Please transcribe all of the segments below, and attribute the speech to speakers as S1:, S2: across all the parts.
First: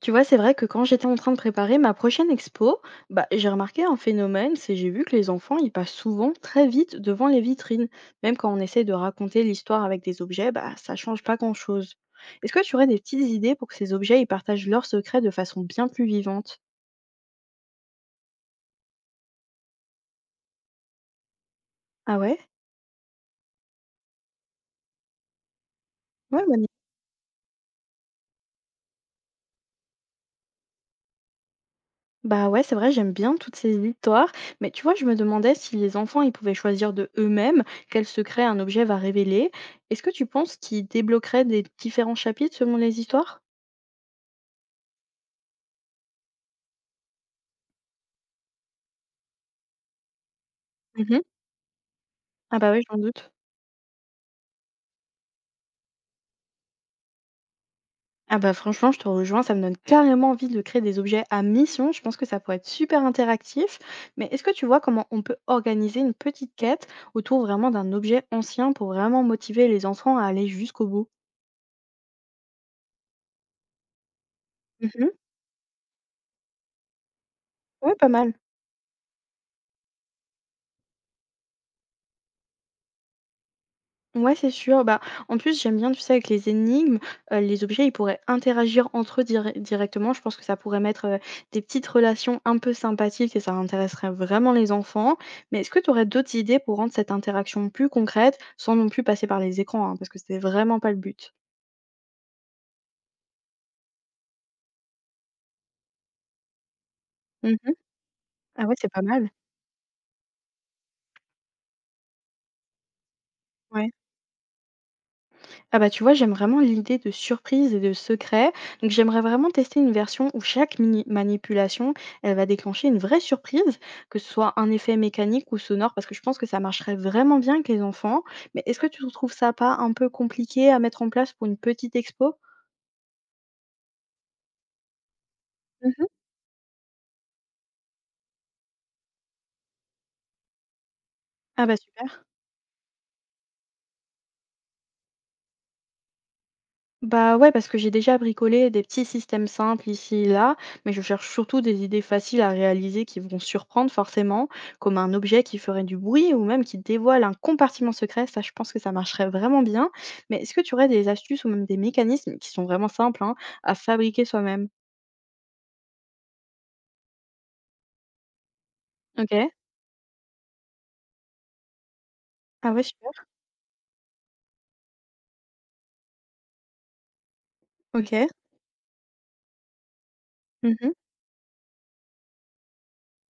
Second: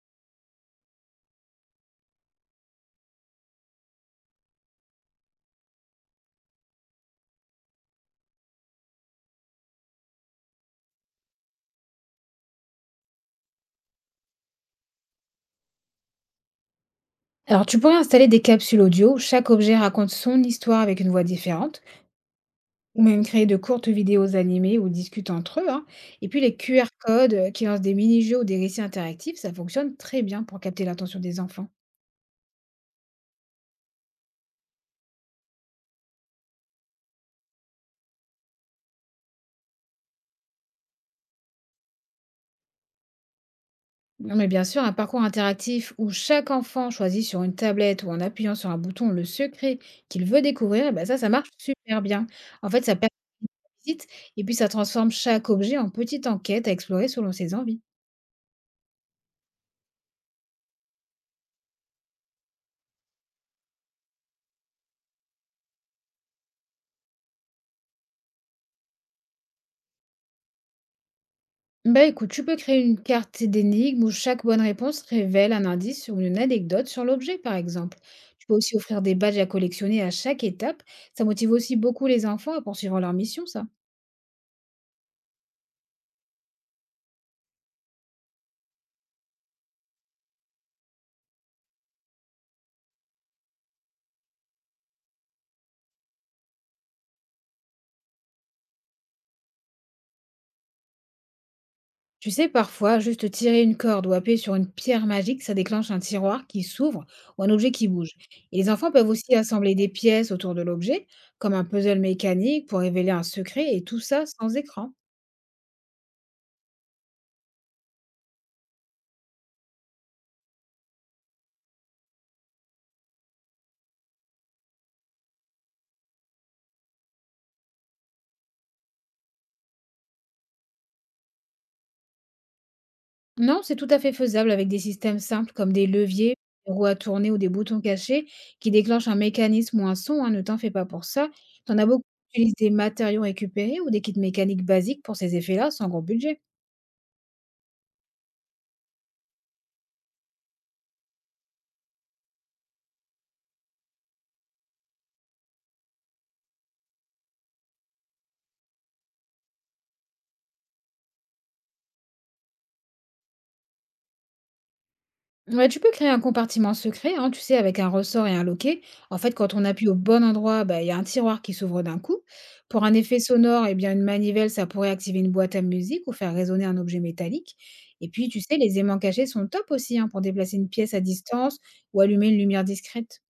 S1: Tu vois, c'est vrai que quand j'étais en train de préparer ma prochaine expo, bah, j'ai remarqué un phénomène, c'est j'ai vu que les enfants, ils passent souvent très vite devant les vitrines. Même quand on essaie de raconter l'histoire avec des objets, bah, ça change pas grand-chose. Est-ce que tu aurais des petites idées pour que ces objets, ils partagent leurs secrets de façon bien plus vivante?
S2: Alors, tu pourrais installer des capsules audio où chaque objet raconte son histoire avec une voix différente,
S1: Ah ouais?
S2: ou même créer de courtes vidéos animées où ils discutent entre eux, hein. Et puis,
S1: Ouais,
S2: les
S1: bonne idée.
S2: QR codes qui lancent des mini-jeux ou des récits interactifs, ça fonctionne très bien pour capter l'attention des enfants.
S1: Bah ouais, c'est vrai, j'aime bien toutes ces histoires, mais tu vois, je me demandais si les enfants, ils pouvaient choisir de eux-mêmes quel secret un objet va révéler. Est-ce que tu penses qu'ils débloqueraient des différents chapitres selon les histoires?
S2: Non, mais bien sûr, un parcours interactif où chaque enfant choisit sur une tablette ou en appuyant sur un bouton le secret qu'il veut découvrir, eh ben ça marche super bien.
S1: Ah
S2: En
S1: bah, oui,
S2: fait,
S1: je
S2: ça
S1: m'en doute.
S2: persiste et puis ça transforme chaque objet en petite enquête à explorer selon ses envies.
S1: Ah bah, franchement, je te rejoins, ça me donne carrément envie de créer des objets à mission. Je pense que ça pourrait être super interactif. Mais est-ce que tu vois comment on peut organiser une petite quête autour vraiment d'un objet ancien pour vraiment motiver les enfants à aller jusqu'au bout?
S2: Bah, écoute, tu peux créer une carte d'énigme où chaque bonne réponse
S1: Mhm.
S2: révèle un indice ou une anecdote sur l'objet, par
S1: Ouais,
S2: exemple.
S1: pas mal.
S2: Tu peux aussi offrir des badges à collectionner à chaque étape. Ça motive aussi beaucoup les enfants à poursuivre leur mission, ça.
S1: Ouais, c'est sûr. Bah, en plus, j'aime bien, tu sais, avec les énigmes, les objets, ils pourraient interagir entre eux directement. Je pense que ça pourrait mettre, des petites relations un peu sympathiques et ça intéresserait vraiment les enfants. Mais est-ce que tu aurais d'autres idées pour rendre cette interaction plus concrète, sans non plus passer par les écrans, hein? Parce que c'est vraiment pas le but.
S2: Tu sais, parfois, juste tirer une corde ou appuyer sur une pierre magique, ça déclenche un tiroir qui s'ouvre ou un objet
S1: Mmh.
S2: qui bouge. Et
S1: Ah
S2: les
S1: ouais,
S2: enfants
S1: c'est pas
S2: peuvent
S1: mal.
S2: aussi assembler des pièces autour de l'objet, comme un puzzle mécanique pour révéler un secret, et
S1: Ouais.
S2: tout ça sans écran.
S1: Ah bah tu vois, j'aime vraiment l'idée de surprise et de secret. Donc j'aimerais vraiment tester une version où chaque mini manipulation, elle va déclencher une vraie surprise, que ce soit un effet mécanique ou sonore, parce que je pense que ça marcherait vraiment bien avec les enfants. Mais est-ce que tu trouves ça pas un peu compliqué à mettre en place pour une petite expo?
S2: Non, c'est tout à fait faisable avec des systèmes simples comme des
S1: Mhm.
S2: leviers, des roues à tourner ou des boutons cachés qui déclenchent un mécanisme ou un son, hein, ne t'en fais pas pour ça.
S1: Ah bah
S2: T'en as beaucoup
S1: super.
S2: qui utilisent des matériaux récupérés ou des kits mécaniques basiques pour ces effets-là sans gros budget.
S1: Bah ouais, parce que j'ai déjà bricolé des petits systèmes simples ici et là, mais je cherche surtout des idées faciles à réaliser qui vont surprendre forcément, comme un objet qui ferait du bruit ou même qui dévoile un compartiment secret. Ça, je pense que ça marcherait vraiment bien. Mais est-ce que tu aurais des astuces ou même des mécanismes qui sont vraiment simples hein, à fabriquer soi-même?
S2: Ouais, tu peux créer un compartiment secret, hein, tu sais, avec un ressort et un loquet. En
S1: Ok.
S2: fait, quand on appuie au bon endroit, bah, il y a un tiroir qui s'ouvre d'un coup.
S1: Ah ouais,
S2: Pour un effet
S1: super.
S2: sonore, eh bien, une manivelle, ça pourrait activer une boîte à musique ou faire résonner un objet métallique. Et
S1: Ok.
S2: puis, tu sais, les aimants cachés sont top aussi hein, pour déplacer une pièce à distance ou allumer une lumière discrète.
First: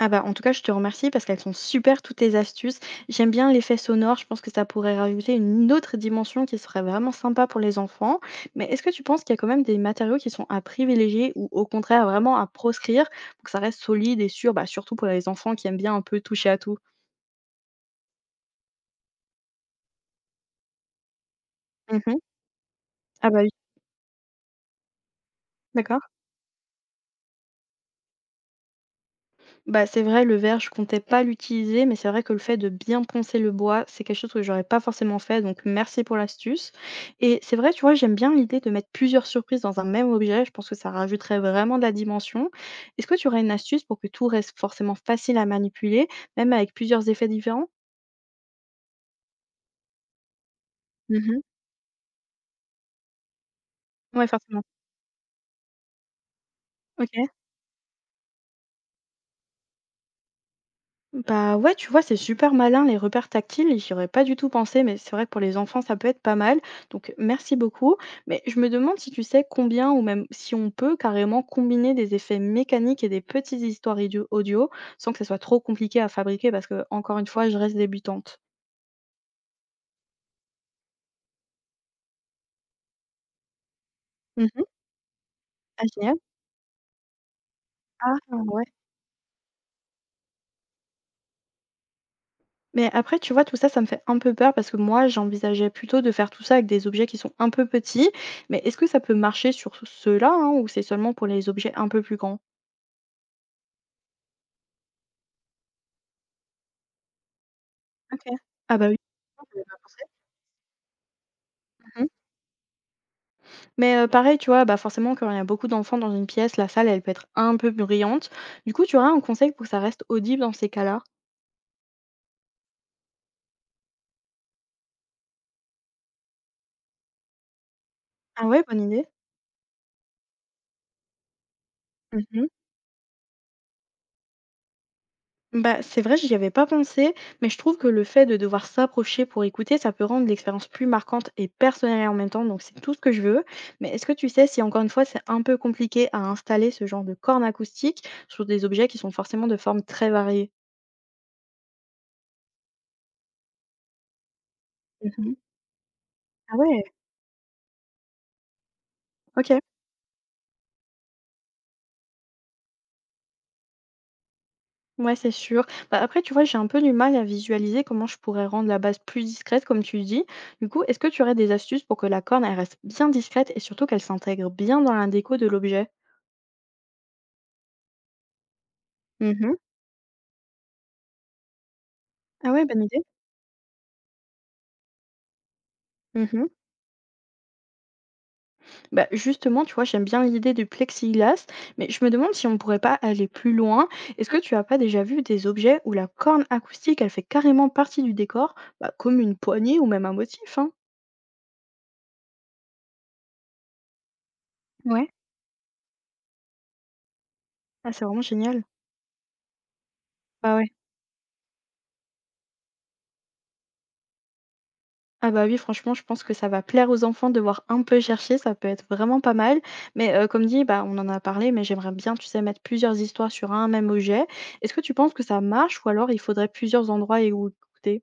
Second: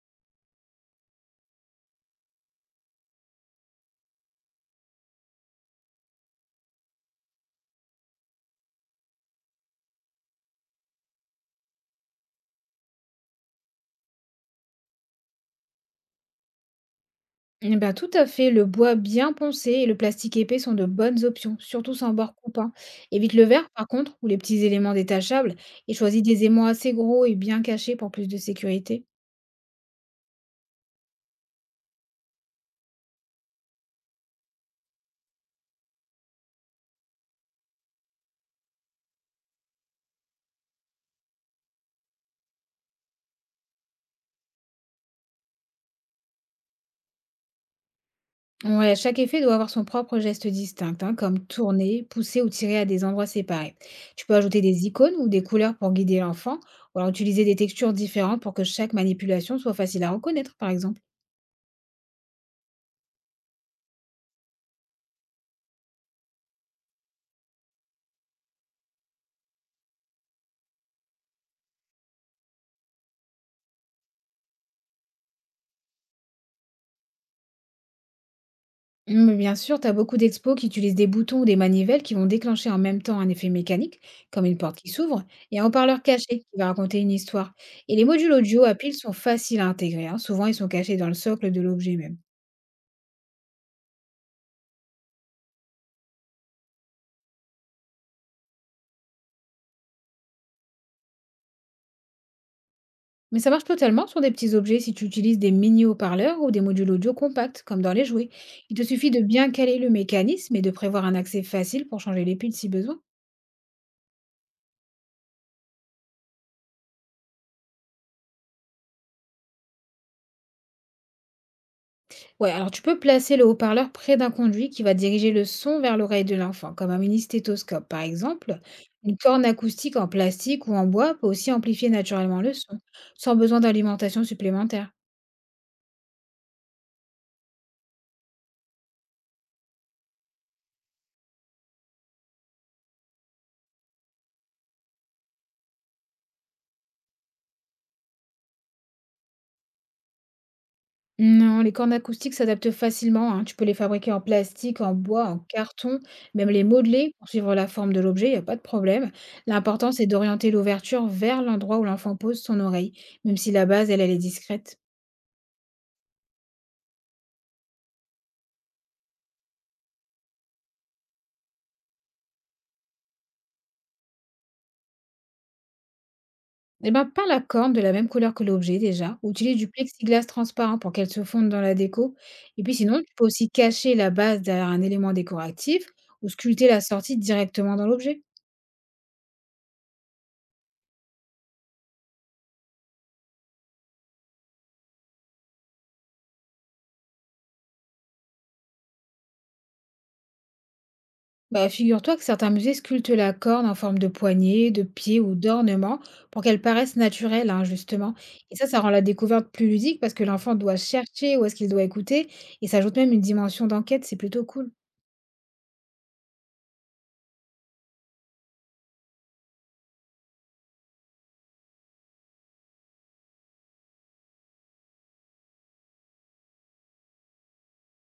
S1: Ah bah, en tout cas, je te remercie parce qu'elles sont super toutes tes astuces. J'aime bien l'effet sonore, je pense que ça pourrait rajouter une autre dimension qui serait vraiment sympa pour les enfants. Mais est-ce que tu penses qu'il y a quand même des matériaux qui sont à privilégier ou au contraire vraiment à proscrire pour que ça reste solide et sûr, bah, surtout pour les enfants qui aiment bien un peu toucher à tout?
S2: Eh ben, tout à fait, le bois bien poncé et le plastique épais sont de bonnes options, surtout sans
S1: Mhm.
S2: bord coupant.
S1: Ah
S2: Évite
S1: bah
S2: le
S1: oui,
S2: verre, par contre, ou les petits éléments détachables, et
S1: d'accord.
S2: choisis des aimants assez gros et bien cachés pour plus de sécurité.
S1: Bah, c'est vrai, le verre, je comptais pas l'utiliser, mais c'est vrai que le fait de bien poncer le bois, c'est quelque chose que j'aurais pas forcément fait, donc merci pour l'astuce. Et c'est vrai, tu vois, j'aime bien l'idée de mettre plusieurs surprises dans un même objet, je pense que ça rajouterait vraiment de la dimension. Est-ce que tu aurais une astuce pour que tout reste forcément facile à manipuler, même avec plusieurs effets différents?
S2: Ouais, chaque effet doit avoir son propre geste distinct, hein,
S1: Mhm.
S2: comme tourner, pousser ou tirer à des endroits séparés. Tu
S1: Ouais,
S2: peux ajouter
S1: forcément.
S2: des icônes ou des couleurs pour guider l'enfant, ou alors
S1: Ok.
S2: utiliser des textures différentes pour que chaque manipulation soit facile à reconnaître, par exemple.
S1: Bah ouais, tu vois, c'est super malin les repères tactiles, j'y aurais pas du tout pensé, mais c'est vrai que pour les enfants, ça peut être pas mal. Donc merci beaucoup. Mais je me demande si tu sais combien ou même si on peut carrément combiner des effets mécaniques et des petites histoires audio sans que ça soit trop compliqué à fabriquer parce que, encore une fois, je reste débutante.
S2: Mm, mais bien sûr, tu as beaucoup d'expos qui utilisent des boutons ou des manivelles qui vont déclencher en même temps un effet mécanique, comme une
S1: Mhm.
S2: porte qui s'ouvre, et un
S1: Ah,
S2: haut-parleur
S1: génial.
S2: caché qui va raconter une histoire. Et les
S1: Ah,
S2: modules
S1: ouais.
S2: audio à piles sont faciles à intégrer, hein, souvent ils sont cachés dans le socle de l'objet même.
S1: Mais après, tu vois, tout ça, ça me fait un peu peur parce que moi, j'envisageais plutôt de faire tout ça avec des objets qui sont un peu petits. Mais est-ce que ça peut marcher sur ceux-là hein, ou c'est seulement pour les objets un peu plus grands?
S2: Mais ça marche totalement sur des petits objets si tu utilises des mini haut-parleurs ou des modules audio compacts, comme dans les
S1: OK.
S2: jouets.
S1: Ah
S2: Il te
S1: bah oui.
S2: suffit de
S1: Non,
S2: bien
S1: j'y pas
S2: caler le
S1: pensé.
S2: mécanisme et de prévoir un accès facile pour
S1: Mmh mh.
S2: changer les piles si besoin.
S1: Mais pareil, tu vois, bah, forcément, quand il y a beaucoup d'enfants dans une pièce, la salle, elle peut être un peu bruyante. Du coup, tu aurais un conseil pour que ça reste audible dans ces cas-là?
S2: Ouais, alors tu peux placer le haut-parleur près d'un conduit qui va diriger le son vers l'oreille de l'enfant, comme un mini stéthoscope par
S1: Ah
S2: exemple.
S1: ouais, bonne idée.
S2: Une corne acoustique en plastique ou en bois peut aussi amplifier
S1: Mmh
S2: naturellement
S1: mh.
S2: le son, sans besoin d'alimentation supplémentaire.
S1: Bah, c'est vrai, j'y avais pas pensé, mais je trouve que le fait de devoir s'approcher pour écouter, ça peut rendre l'expérience plus marquante et personnelle en même temps, donc c'est tout ce que je veux. Mais est-ce que tu sais si, encore une fois, c'est un peu compliqué à installer ce genre de corne acoustique sur des objets qui sont forcément de formes très variées?
S2: Non, les cordes acoustiques s'adaptent facilement, hein. Tu peux les fabriquer en plastique, en
S1: Mmh
S2: bois,
S1: mh.
S2: en carton, même
S1: Ah
S2: les
S1: ouais,
S2: modeler pour suivre la forme de l'objet, il n'y a pas de problème.
S1: OK.
S2: L'important, c'est d'orienter l'ouverture vers l'endroit où l'enfant pose son oreille, même si la base, elle, elle est discrète.
S1: Ouais, c'est sûr. Bah, après, tu vois, j'ai un peu du mal à visualiser comment je pourrais rendre la base plus discrète, comme tu dis. Du coup, est-ce que tu aurais des astuces pour que la corne, elle reste bien discrète et surtout qu'elle s'intègre bien dans la déco de l'objet?
S2: Eh ben, peins la corde de la même couleur que l'objet déjà.
S1: Mhm.
S2: Utilise du plexiglas transparent pour qu'elle se fonde dans la déco.
S1: Ah
S2: Et
S1: ouais,
S2: puis
S1: bonne
S2: sinon,
S1: idée.
S2: tu peux aussi cacher la base derrière un élément décoratif ou
S1: Mhm.
S2: sculpter la sortie directement dans l'objet.
S1: Bah, justement, tu vois, j'aime bien l'idée du plexiglas, mais je me demande si on ne pourrait pas aller plus loin. Est-ce que tu as pas déjà vu des objets où la corne acoustique, elle fait carrément partie du décor, bah, comme une poignée ou même un motif, hein?
S2: Bah, figure-toi que certains musées sculptent la corne en forme de poignée, de
S1: Ouais.
S2: pied ou d'ornement pour qu'elle paraisse naturelle, hein,
S1: Ah, c'est
S2: justement.
S1: vraiment
S2: Et
S1: génial.
S2: ça rend la découverte plus ludique parce que l'enfant
S1: Bah ouais.
S2: doit chercher où est-ce qu'il doit écouter et ça ajoute même une dimension d'enquête, c'est plutôt cool.
S1: Ah bah oui, franchement, je pense que ça va plaire aux enfants de voir un peu chercher, ça peut être vraiment pas mal. Mais comme dit, bah, on en a parlé, mais j'aimerais bien, tu sais, mettre plusieurs histoires sur un même objet. Est-ce que tu penses que ça marche ou alors il faudrait plusieurs endroits et où écouter?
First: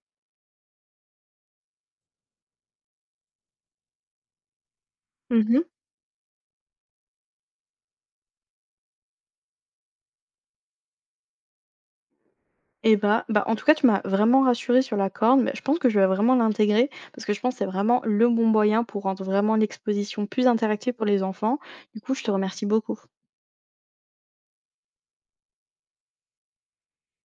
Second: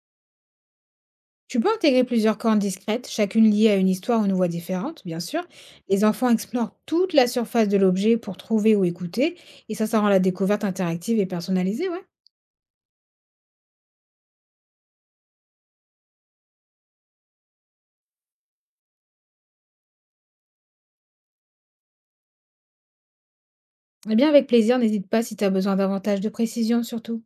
S2: Tu peux intégrer plusieurs cornes discrètes, chacune liée à une histoire ou une voix différente, bien sûr.
S1: Mhm.
S2: Les enfants explorent toute la surface de l'objet pour trouver ou écouter et ça rend la découverte interactive et personnalisée, ouais.
S1: Eh bah, bah, en tout cas, tu m'as vraiment rassurée sur la corne, mais je pense que je vais vraiment l'intégrer parce que je pense que c'est vraiment le bon moyen pour rendre vraiment l'exposition plus interactive pour les enfants. Du coup, je te remercie beaucoup.
S2: Eh bien, avec plaisir, n'hésite pas si tu as besoin davantage de précision, surtout.